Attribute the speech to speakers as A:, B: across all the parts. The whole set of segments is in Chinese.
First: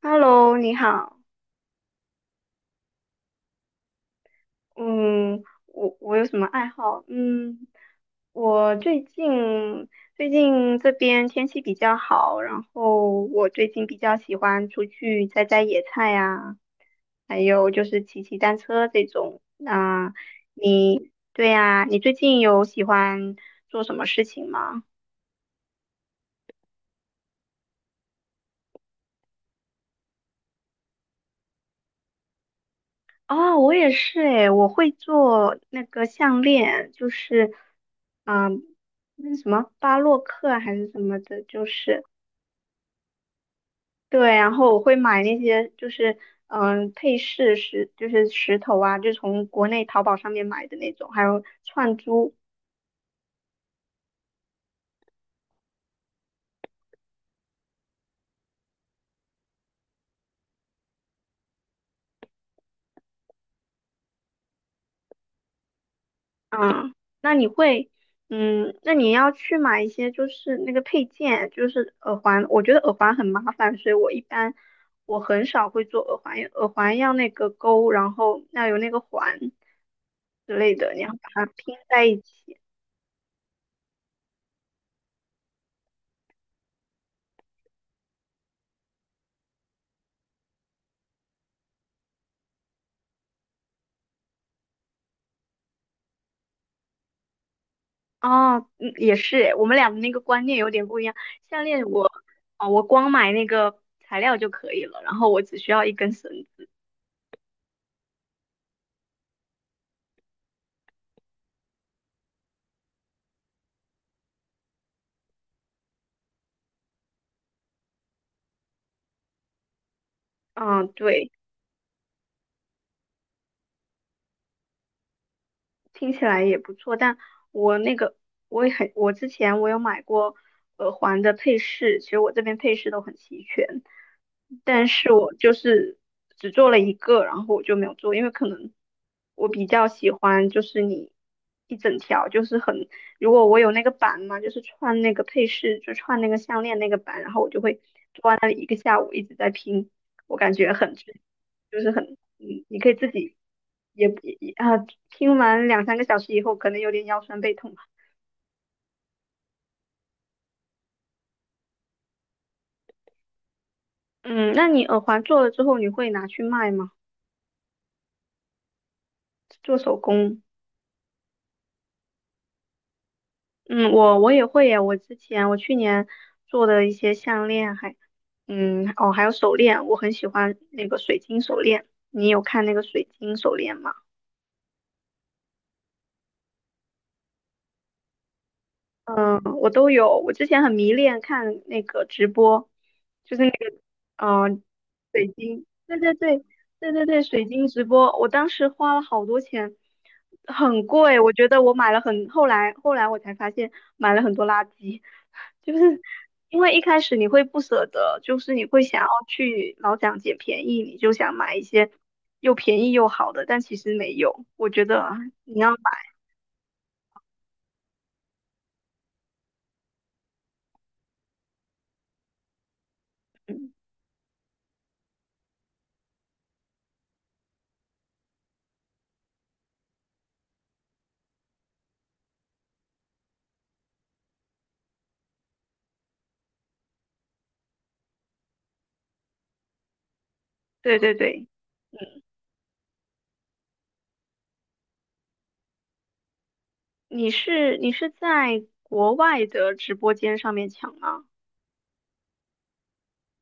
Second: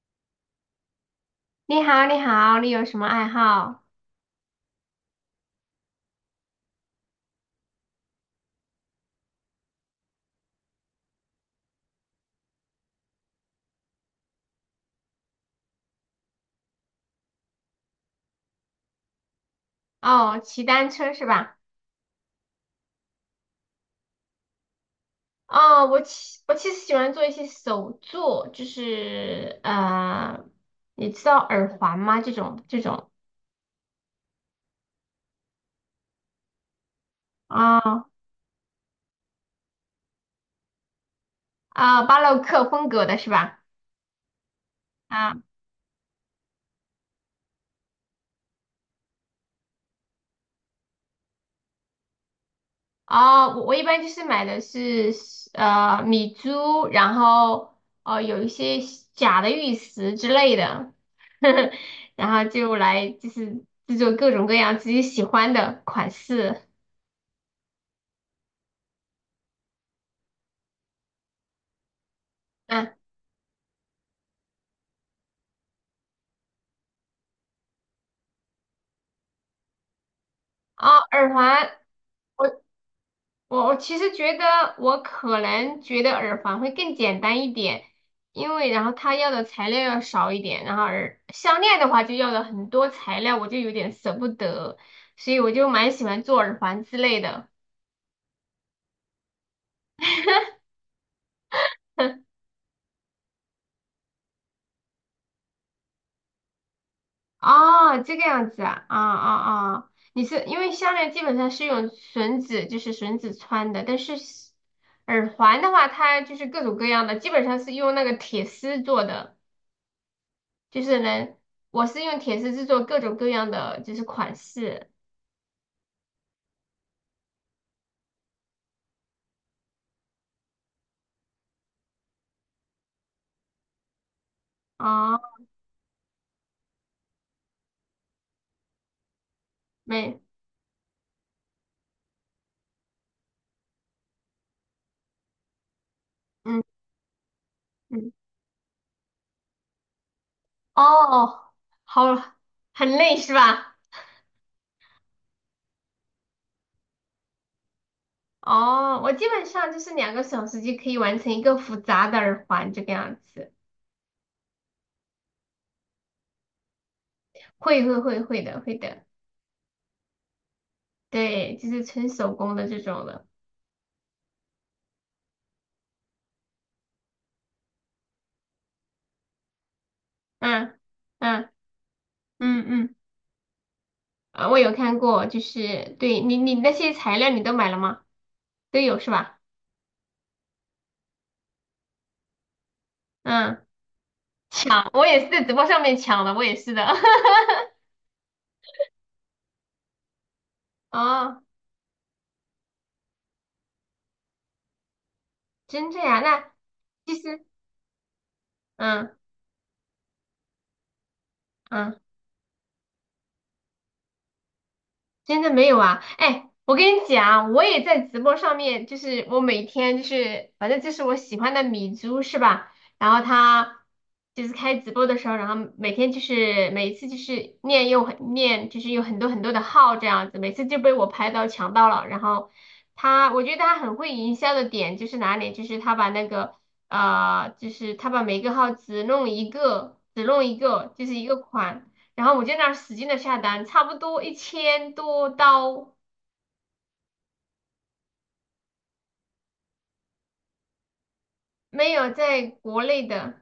A: Hello，你好。
B: 你好，你好，你有什么爱好？
A: 嗯，我有什么爱好？嗯，我最近这边天气比较好，然后我最近比较喜欢出去摘摘野菜呀，还有就是骑骑单车这种。
B: 哦，骑单车是
A: 对
B: 吧？
A: 呀，你最近有喜欢做什么事情吗？
B: 哦，我其实喜欢做一些手作，就是你知道耳环吗？这种
A: 哦，我也是诶，我会做那个项链，就是，
B: 啊
A: 嗯，那什么巴洛克啊还是什么的，就
B: 啊、
A: 是
B: 巴洛克风格的是吧？
A: 对，然后我会买那
B: 啊
A: 些就是配饰石，就是石头啊，就从国内淘宝上面买的那种，还有串珠，
B: 哦，我一般就是买的是米珠，然后有一些假的玉石之类的，然后就来就是制作各种各样自己喜欢的款式。
A: 嗯，那你会，那你要去买一些就是那个配件，就是耳环。我觉得耳
B: 啊
A: 环很麻烦，所以我一般我很少会做耳环，因为耳环要那个钩，然后要有那个环之类的，
B: 啊，
A: 你要把
B: 耳
A: 它
B: 环，
A: 拼在一起。
B: 我我其实觉得我可能觉得耳环会更简单一点，因为然后它要的材料要少一点，然后耳项链的话就要了很多材料，我就有点舍不得，所以我就蛮喜欢做耳环之类的。
A: 哦，也是诶我们俩的那个观念有点不一样。项链，我光买那个材料就可以了，然后我只需要一根绳子
B: 哦，这个样子啊，啊啊啊！你是因为项链基本上是用绳子，就是绳子穿的，但是耳环的话，它就是各种各样的，基本上是用那个铁丝做的。就
A: 嗯，
B: 是
A: 对。
B: 能，我是用铁丝制作各种各样的就是款式
A: 听起来也不错，但我那个我也很，我之前我有买过耳环的配饰，其实我这边配饰都很齐全，但是
B: 啊，
A: 我就是只做了一个，然后我就没有做，因为可能我比较喜
B: 没，
A: 欢就是你一整条，就是很，如果我有那个板嘛，就是串那个配饰，就串那个项
B: 嗯
A: 链那个板，然后我就会
B: 嗯，
A: 坐在那里一个下午一直在拼，我感觉很。
B: 哦，
A: 就是
B: 好，
A: 很，你可
B: 很
A: 以自
B: 累是
A: 己
B: 吧？
A: 也啊，听完两三个小时以后，可能有点腰酸背痛吧。
B: 哦，我基本上就是2个小时就可以完成一个复杂的耳环这个样子，
A: 嗯，那你耳环做了之后，你会拿去卖吗？
B: 会的，
A: 做手工？
B: 对，就是纯手工的这种的，
A: 嗯，我也会呀。我之前我去年做的一些项链哦，还有手链，我很喜欢
B: 嗯
A: 那个水晶
B: 嗯
A: 手链。你有看
B: 嗯
A: 那个
B: 嗯，
A: 水晶手链吗？
B: 啊，我有看过，就是对你那些材料你都买了吗？都有是吧？
A: 我都有。我之前很迷恋看那个直播，就是那个
B: 嗯，
A: 嗯、呃
B: 我也
A: 水
B: 是在直播
A: 晶，
B: 上面
A: 对对
B: 抢的，我
A: 对
B: 也是的。
A: 对 对对，水晶直播。我当时花了好多钱，很贵。我
B: 哦，
A: 觉得我买了很，后来我才发现买了很多垃圾，就
B: 真这
A: 是
B: 呀？那
A: 因为一开始
B: 其
A: 你会
B: 实，
A: 不舍得，就是你会想要
B: 嗯
A: 去老想捡便宜，你就想买一些
B: 嗯。
A: 又便宜又好的，但其实没有。我觉得啊
B: 真的
A: 你
B: 没
A: 要买，
B: 有啊？哎，我跟你讲，我也在直播上面，就是我每天就是，反正就是我喜欢的米珠是吧？然后他就是开直播的时候，然后每天就是每一次就是念又很念，就是有很多很多的号这样子，每次就被我拍到抢到了。然后他，我觉得他很会营销的点就是哪里？就是他把那个就是他把每个号只弄一个，只弄一个，
A: 对
B: 就
A: 对
B: 是一个
A: 对。
B: 款。然后我就那儿使劲的下单，差不多1000多刀，
A: 你是在国外的直播间上面抢吗？
B: 没有在国内的，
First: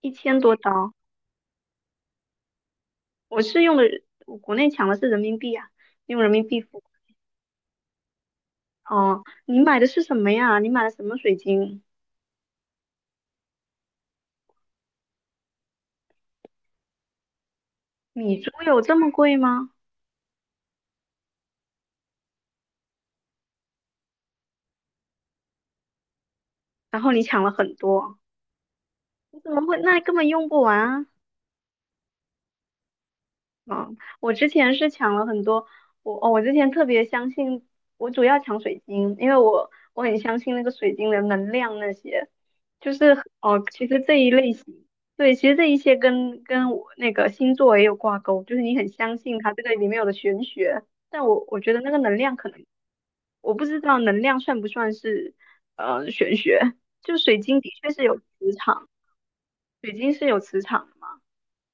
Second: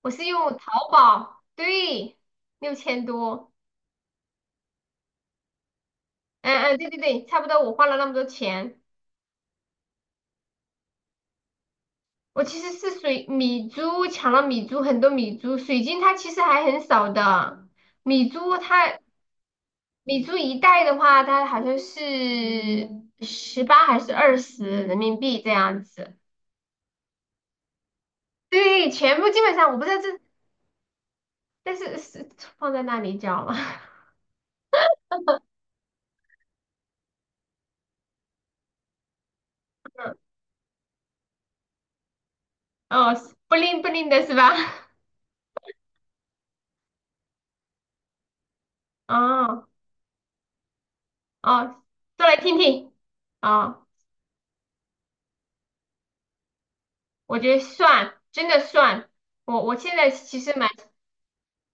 A: 一
B: 我是
A: 千多
B: 用淘
A: 刀，
B: 宝，对，六千
A: 我
B: 多，
A: 是用的我国内抢的是人民币啊，用人民
B: 嗯
A: 币
B: 嗯，
A: 付。
B: 对对对，差不多我花了那么多钱。
A: 哦，你买的是什么呀？你买的什么水晶？
B: 我其实是米珠抢了米珠很多米珠，水晶它其实还很少的，米
A: 米珠
B: 珠
A: 有这
B: 它
A: 么贵吗？
B: 米珠一袋的话，它好像是18还是20人民币这样子。
A: 然后你抢了很多，
B: 对，全部
A: 你
B: 基
A: 怎
B: 本
A: 么
B: 上
A: 会？
B: 我不知道
A: 那根
B: 这
A: 本用不完啊！
B: 但是是放在那里叫吗？
A: 嗯，我之前是抢了很多，我之前特别相信，我主要抢水晶，因为我很相信那个水晶的能量那些，就是
B: 哦，不
A: 哦，
B: 灵
A: 其
B: 不
A: 实
B: 灵
A: 这
B: 的
A: 一
B: 是吧？
A: 类型，对，其实这一些跟我那个星座也有挂钩，就是你很相信它这
B: 哦
A: 个里面有的玄学，但我觉得
B: 哦，
A: 那个能
B: 说
A: 量
B: 来
A: 可
B: 听
A: 能，
B: 听。
A: 我不知
B: 哦，
A: 道能量算不算是玄学，就水
B: 我觉
A: 晶
B: 得
A: 的确是
B: 算，
A: 有
B: 真
A: 磁
B: 的
A: 场，
B: 算。我我
A: 水
B: 现在
A: 晶是有
B: 其实
A: 磁
B: 蛮
A: 场。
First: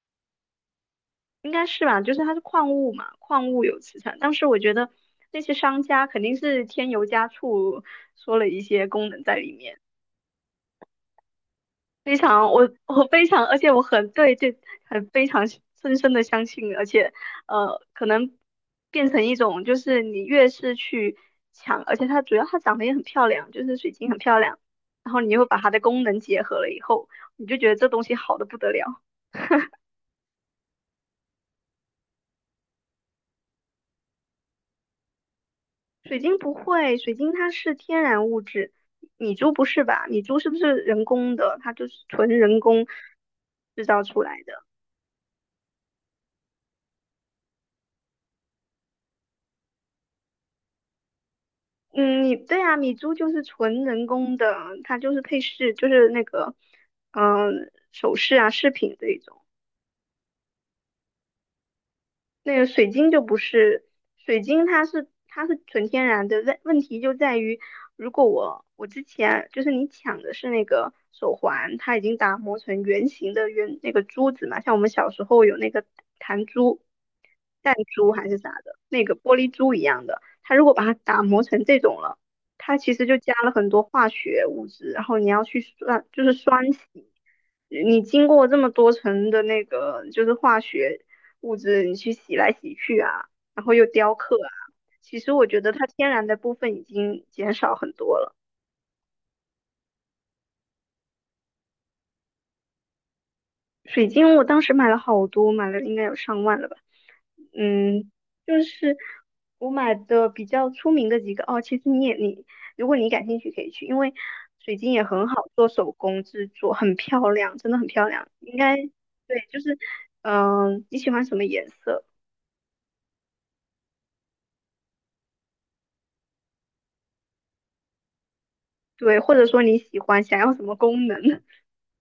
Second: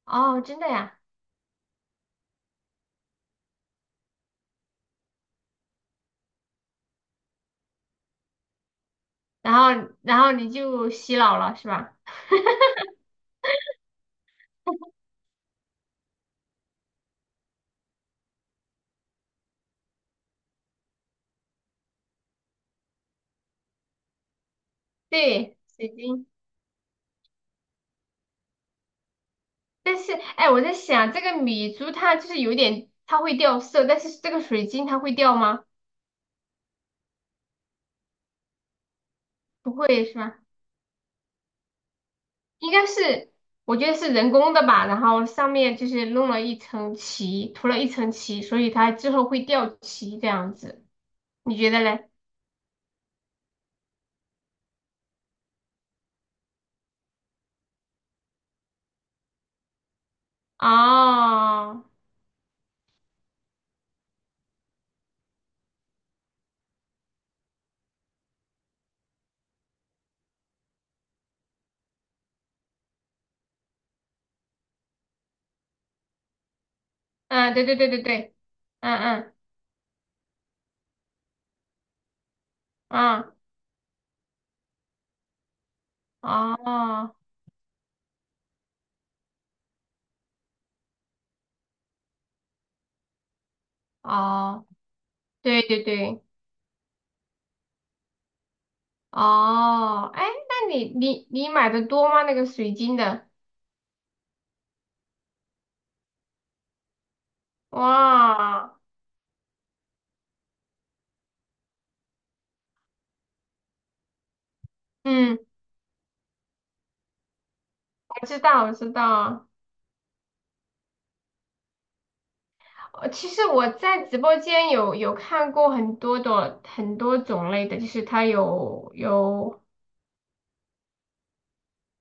B: 哦，真的呀。
A: 应该是吧，就是它是矿物嘛，矿物有磁场。当时我觉得那些商家肯定是添油加醋，说了一些功能在里
B: 然
A: 面。
B: 后然后你就洗脑了是吧？
A: 非常，我非常，而且我很对这很非常深深的相信，而且可能变成一种就是你越是去抢，而且它主要它长得也很漂亮，就是水晶很漂亮，然后你又
B: 对，
A: 把它的
B: 水
A: 功能
B: 晶。
A: 结合了以后，你就觉得这东西好的不得了。
B: 但是哎，我在想这个米珠它就是有点它会掉色，但是这个水晶它会掉吗？
A: 水晶不会，水晶它是天然物质，米珠不
B: 不
A: 是
B: 会
A: 吧？
B: 是
A: 米珠
B: 吧？
A: 是不是人工的？它就是纯人
B: 应
A: 工
B: 该是，我
A: 制
B: 觉得
A: 造
B: 是
A: 出
B: 人
A: 来
B: 工
A: 的。
B: 的吧，然后上面就是弄了一层漆，涂了一层漆，所以它之后会掉漆这样子，你觉得嘞？
A: 嗯，你对啊，米珠就是纯人工的，它就是配饰，就是那个首饰啊饰品这一种。
B: 哦，
A: 那个水晶就不是，水晶它是纯天然的，问题就在于，如果我之前就是你抢的是那个手环，它已经打磨成圆形的圆那个珠子嘛，像我们小时候有那个弹珠、
B: 嗯，对
A: 弹
B: 对对对
A: 珠还
B: 对，
A: 是啥的，
B: 嗯
A: 那个
B: 嗯
A: 玻璃珠一样的，它如果把它打磨成这种了，它其实就
B: 嗯，
A: 加了很多化学物质，然后你要去酸，就是酸洗。
B: 哦
A: 你经过这么多层的那个就是化学物质，你去洗来洗去啊，然后又雕刻啊，
B: 哦，
A: 其实我觉
B: 对
A: 得
B: 对
A: 它天
B: 对，
A: 然的部分已经减少很多了。
B: 哦，哎，那你买的多吗？那个水晶的，
A: 水晶我当时买了好多，买了应该有上万了吧。嗯，就
B: 哇，
A: 是我买的比较出名的几个哦，其实你也你，如果你感兴趣可以去，因为水晶也很
B: 嗯，
A: 好做手工制作，很漂亮，真的很漂亮。
B: 我知
A: 应
B: 道我
A: 该
B: 知
A: 对，
B: 道，
A: 就是你喜欢什么颜色？
B: 其实我在直播间有看过很多的很多种类的，就是它有
A: 对，或者
B: 有，
A: 说你喜欢想要什么功能？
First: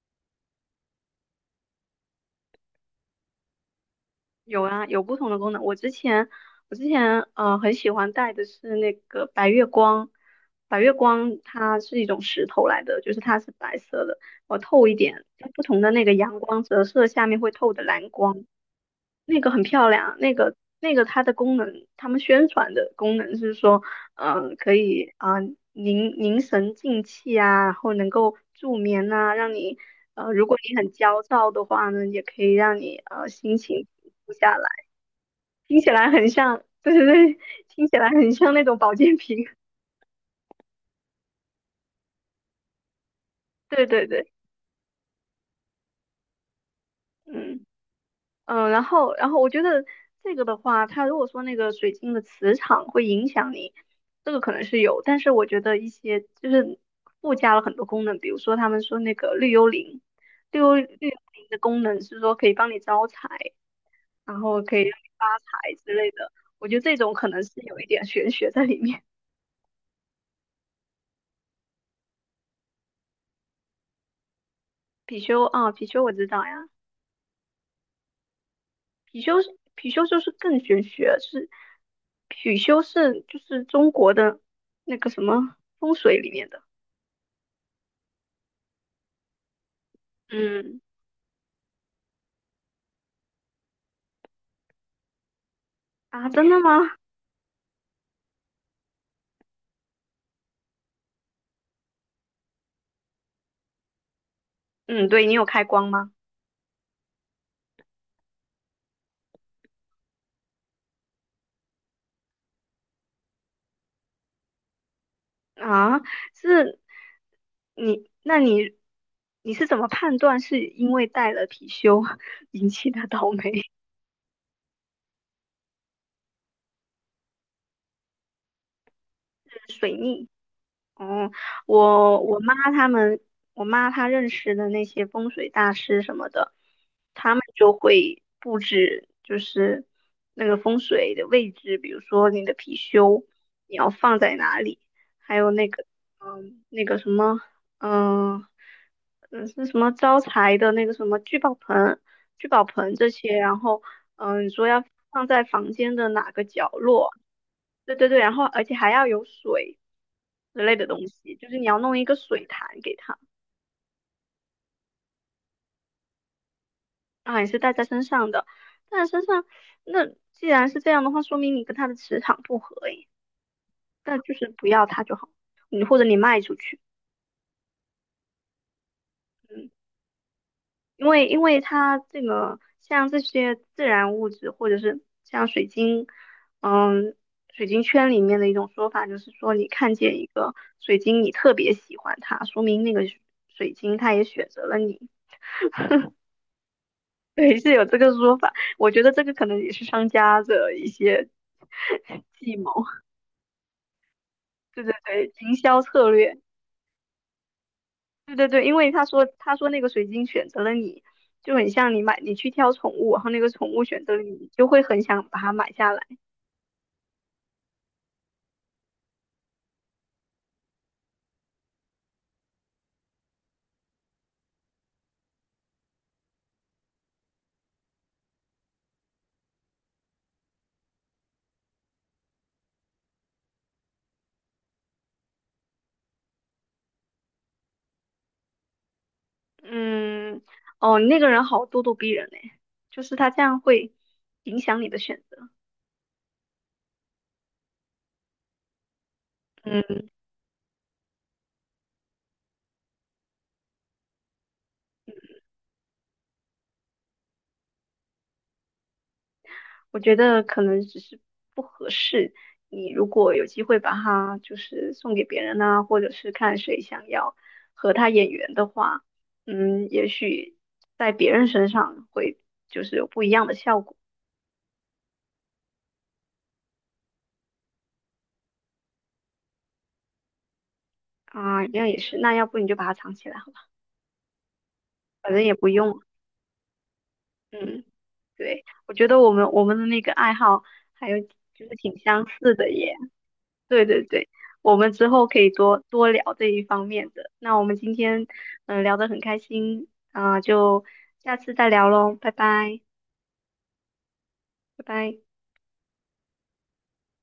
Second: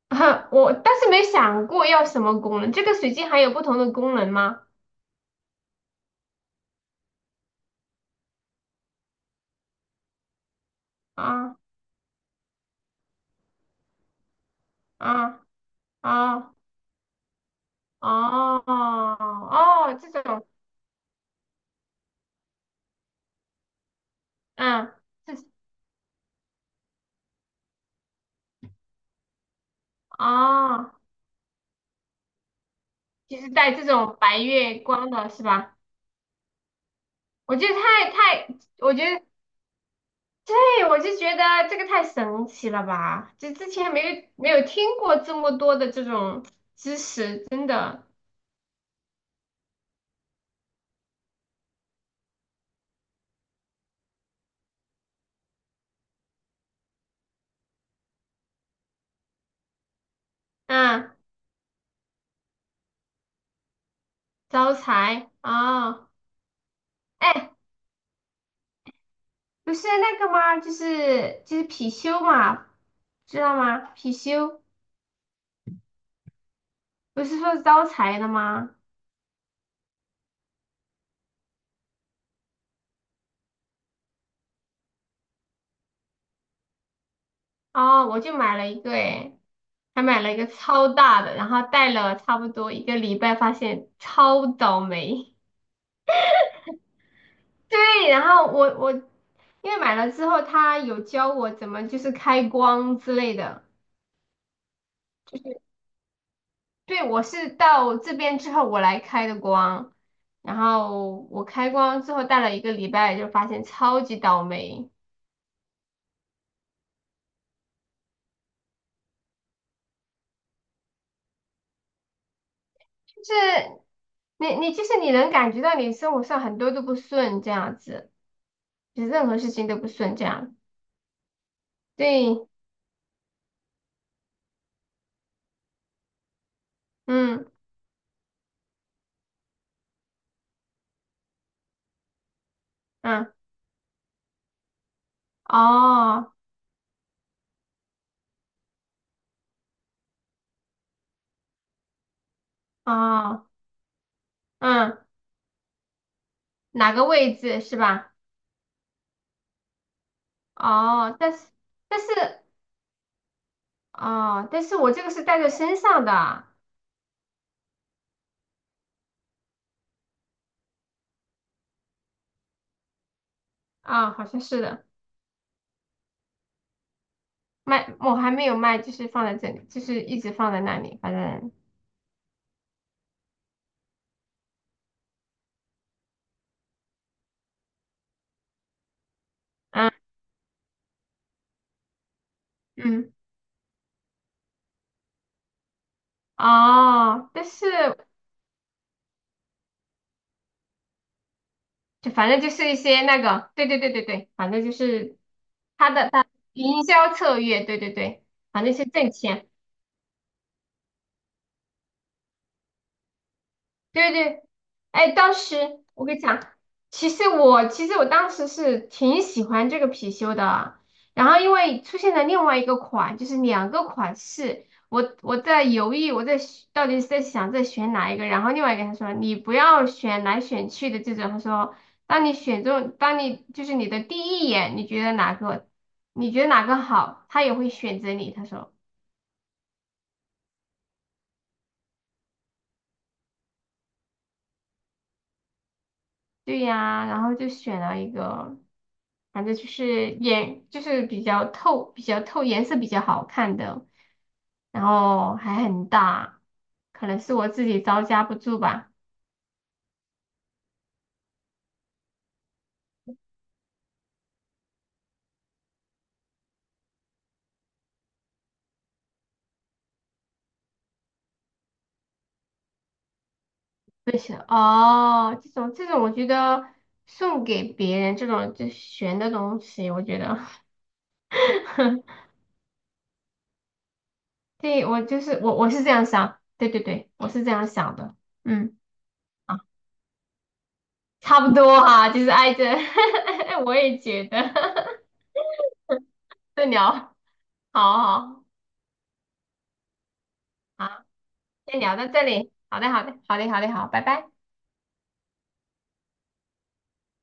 B: 我但是没想过要什么功能。这个水晶还有不同的功能
A: 有
B: 吗？
A: 啊，有不同的功能。我之前很喜欢戴的是那个白月光，白月光
B: 啊
A: 它是一种石头来的，就是它是白色的，我透一点，
B: 啊
A: 就不同的那个阳
B: 啊
A: 光折射下面会透的蓝光，
B: 哦
A: 那个很漂
B: 哦，这
A: 亮。那
B: 种
A: 个那个它的功能，他们宣传的功能是说，可
B: 嗯，
A: 以
B: 这
A: 啊、凝神静气啊，然后能够助眠呐、让你如果你很
B: 哦，
A: 焦躁的话呢，也可以让你
B: 就是
A: 心
B: 带这
A: 情。
B: 种
A: 不
B: 白
A: 下
B: 月
A: 来，
B: 光的是吧？
A: 听起来很像，对对对，
B: 我觉得，
A: 听起来很像那种保
B: 我觉
A: 健
B: 得
A: 品。
B: 对，我就觉得这个太神奇了吧！就之
A: 对
B: 前没
A: 对
B: 有
A: 对，
B: 没有听过这么多的这种知识，
A: 嗯
B: 真的。
A: 嗯，然后我觉得这个的话，它如果说那个水晶的磁场会影响你，这个可能是有，但是我觉得一些就是附加了很多功能，比如说他们说那个绿幽灵，绿幽绿
B: 嗯，
A: 幽灵的功能是说可以帮你招财，然后
B: 招
A: 可以让你发
B: 财
A: 财之
B: 啊，
A: 类的，我觉得这种可能
B: 哎，
A: 是有一点玄学在里面。
B: 不是那个吗？就是貔貅嘛，知道吗？貔貅
A: 貔貅啊，貔貅我知道呀。
B: 不是说招财的吗？
A: 貔貅是貔貅就是更玄学，是貔貅是就是中国的那个什么风水里面的。
B: 哦，我就买了一个，哎，还买了一个
A: 嗯
B: 超大的，然后戴了差不多一个礼拜，发现超倒霉。
A: 啊，真的吗？
B: 对，然后我因为买了之后，他有教我怎么就是开光之类的。
A: 嗯，对你有开光吗？
B: 对，我是到这边之后我来开的光，然后我开光之后戴了一个礼拜，就发现超级倒霉，
A: 啊，是你，那你你是怎么判断是因为带了貔貅 引起的
B: 就
A: 倒霉
B: 是你就是你能感觉到你生活上很多都不顺这样子，就是任何事情 都不
A: 水
B: 顺这
A: 逆？
B: 样。
A: 哦，我我
B: 对，
A: 妈他们，我妈她认识的那些风水大师什么的，他们
B: 嗯
A: 就会布置，就是那个风水的位置，比如说你的貔貅
B: 嗯，
A: 你要放在哪里，还有那个，
B: 哦
A: 那个什么，嗯，是什么招财的那个什么聚宝盆这些，
B: 哦
A: 然后，你说要
B: 嗯，
A: 放在房间的哪个角
B: 哪个
A: 落？
B: 位置是
A: 对对
B: 吧？
A: 对，然后而且还要有水。之类的东
B: 哦，但
A: 西，就
B: 是
A: 是你要弄
B: 但
A: 一
B: 是。
A: 个水潭给它，
B: 哦，但是我这个是带在身上的啊，
A: 啊，也是带在身上的，带在身上，那既然是这样的话，说明你跟它的磁场不合诶，
B: 啊
A: 那
B: 好
A: 就
B: 像
A: 是
B: 是
A: 不
B: 的，
A: 要它就好，或者你卖出去，
B: 卖我还没有卖，就是放在这里，
A: 嗯，
B: 就是一直放在那里，
A: 因
B: 反
A: 为因
B: 正，
A: 为它这个像这些自然物质或者是像水晶，嗯，水晶圈里面的一种说法就是说，你
B: 嗯
A: 看见一个水晶，你特别喜欢它，说明那个
B: 嗯，
A: 水晶它也选择了你。
B: 哦，但
A: 对，
B: 是
A: 是有这个说法。我觉得这个可能也是商家的一些
B: 就 反正就
A: 计
B: 是
A: 谋，
B: 一些那个，对对对对对，反正就
A: 对对
B: 是
A: 对，营销策略，
B: 营销策略，对对对，
A: 对对对。
B: 反正
A: 因
B: 是
A: 为他
B: 挣
A: 说
B: 钱。
A: 他说那个水晶选择了你，就很像你去挑宠物，然后那个宠物选
B: 对
A: 择了你，
B: 对，
A: 你就会很
B: 哎，
A: 想
B: 当
A: 把它买
B: 时
A: 下来。
B: 我跟你讲，其实我当时是挺喜欢这个貔貅的，然后因为出现了另外一个款，就是两个款式，我在犹豫，我在选到底是在想在选哪一个，然后另外一个他说你不要选来选去的这种，他说当你选中，当你就是你的第一眼，你觉得哪个，你觉得哪个好，他也会选择你，他说。
A: 嗯，哦，那个人好咄咄逼人嘞，就是他这样会影响你的选择。
B: 对呀，然后就选了一个，反正就
A: 嗯，
B: 是颜，就是比较透，比较透，颜色比较好看的，然后还很大，可能是我自己招架不住吧。
A: 我觉得可能只是不合适。你如果有机会把它就是送给别人呐，或者是看谁想要和他眼缘的话，也许在别人身上会就是有不一样的效果
B: 是哦，这种，我觉得送给别人这种就悬的东西，我觉得，
A: 啊。这样也是，那要不你就把它藏起来好吧，
B: 对，我就
A: 反
B: 是
A: 正也
B: 我
A: 不
B: 我是这
A: 用。
B: 样想，对对对，我是这样
A: 嗯，
B: 想的，
A: 对，
B: 嗯
A: 我觉得我们
B: 啊，
A: 我们的那个爱好还有
B: 差不
A: 就是
B: 多
A: 挺
B: 哈、就
A: 相
B: 是挨
A: 似
B: 着，
A: 的耶。
B: 我
A: 对
B: 也
A: 对
B: 觉
A: 对，
B: 得，
A: 我们之后可以多多聊这 一
B: 对
A: 方面
B: 聊，
A: 的。那我们今
B: 好
A: 天
B: 好。
A: 聊得很开心啊、就
B: 好，
A: 下次再
B: 先
A: 聊
B: 聊到
A: 喽，
B: 这
A: 拜
B: 里。好
A: 拜，
B: 的，好的，好的，好的，好，拜拜。
A: 拜拜。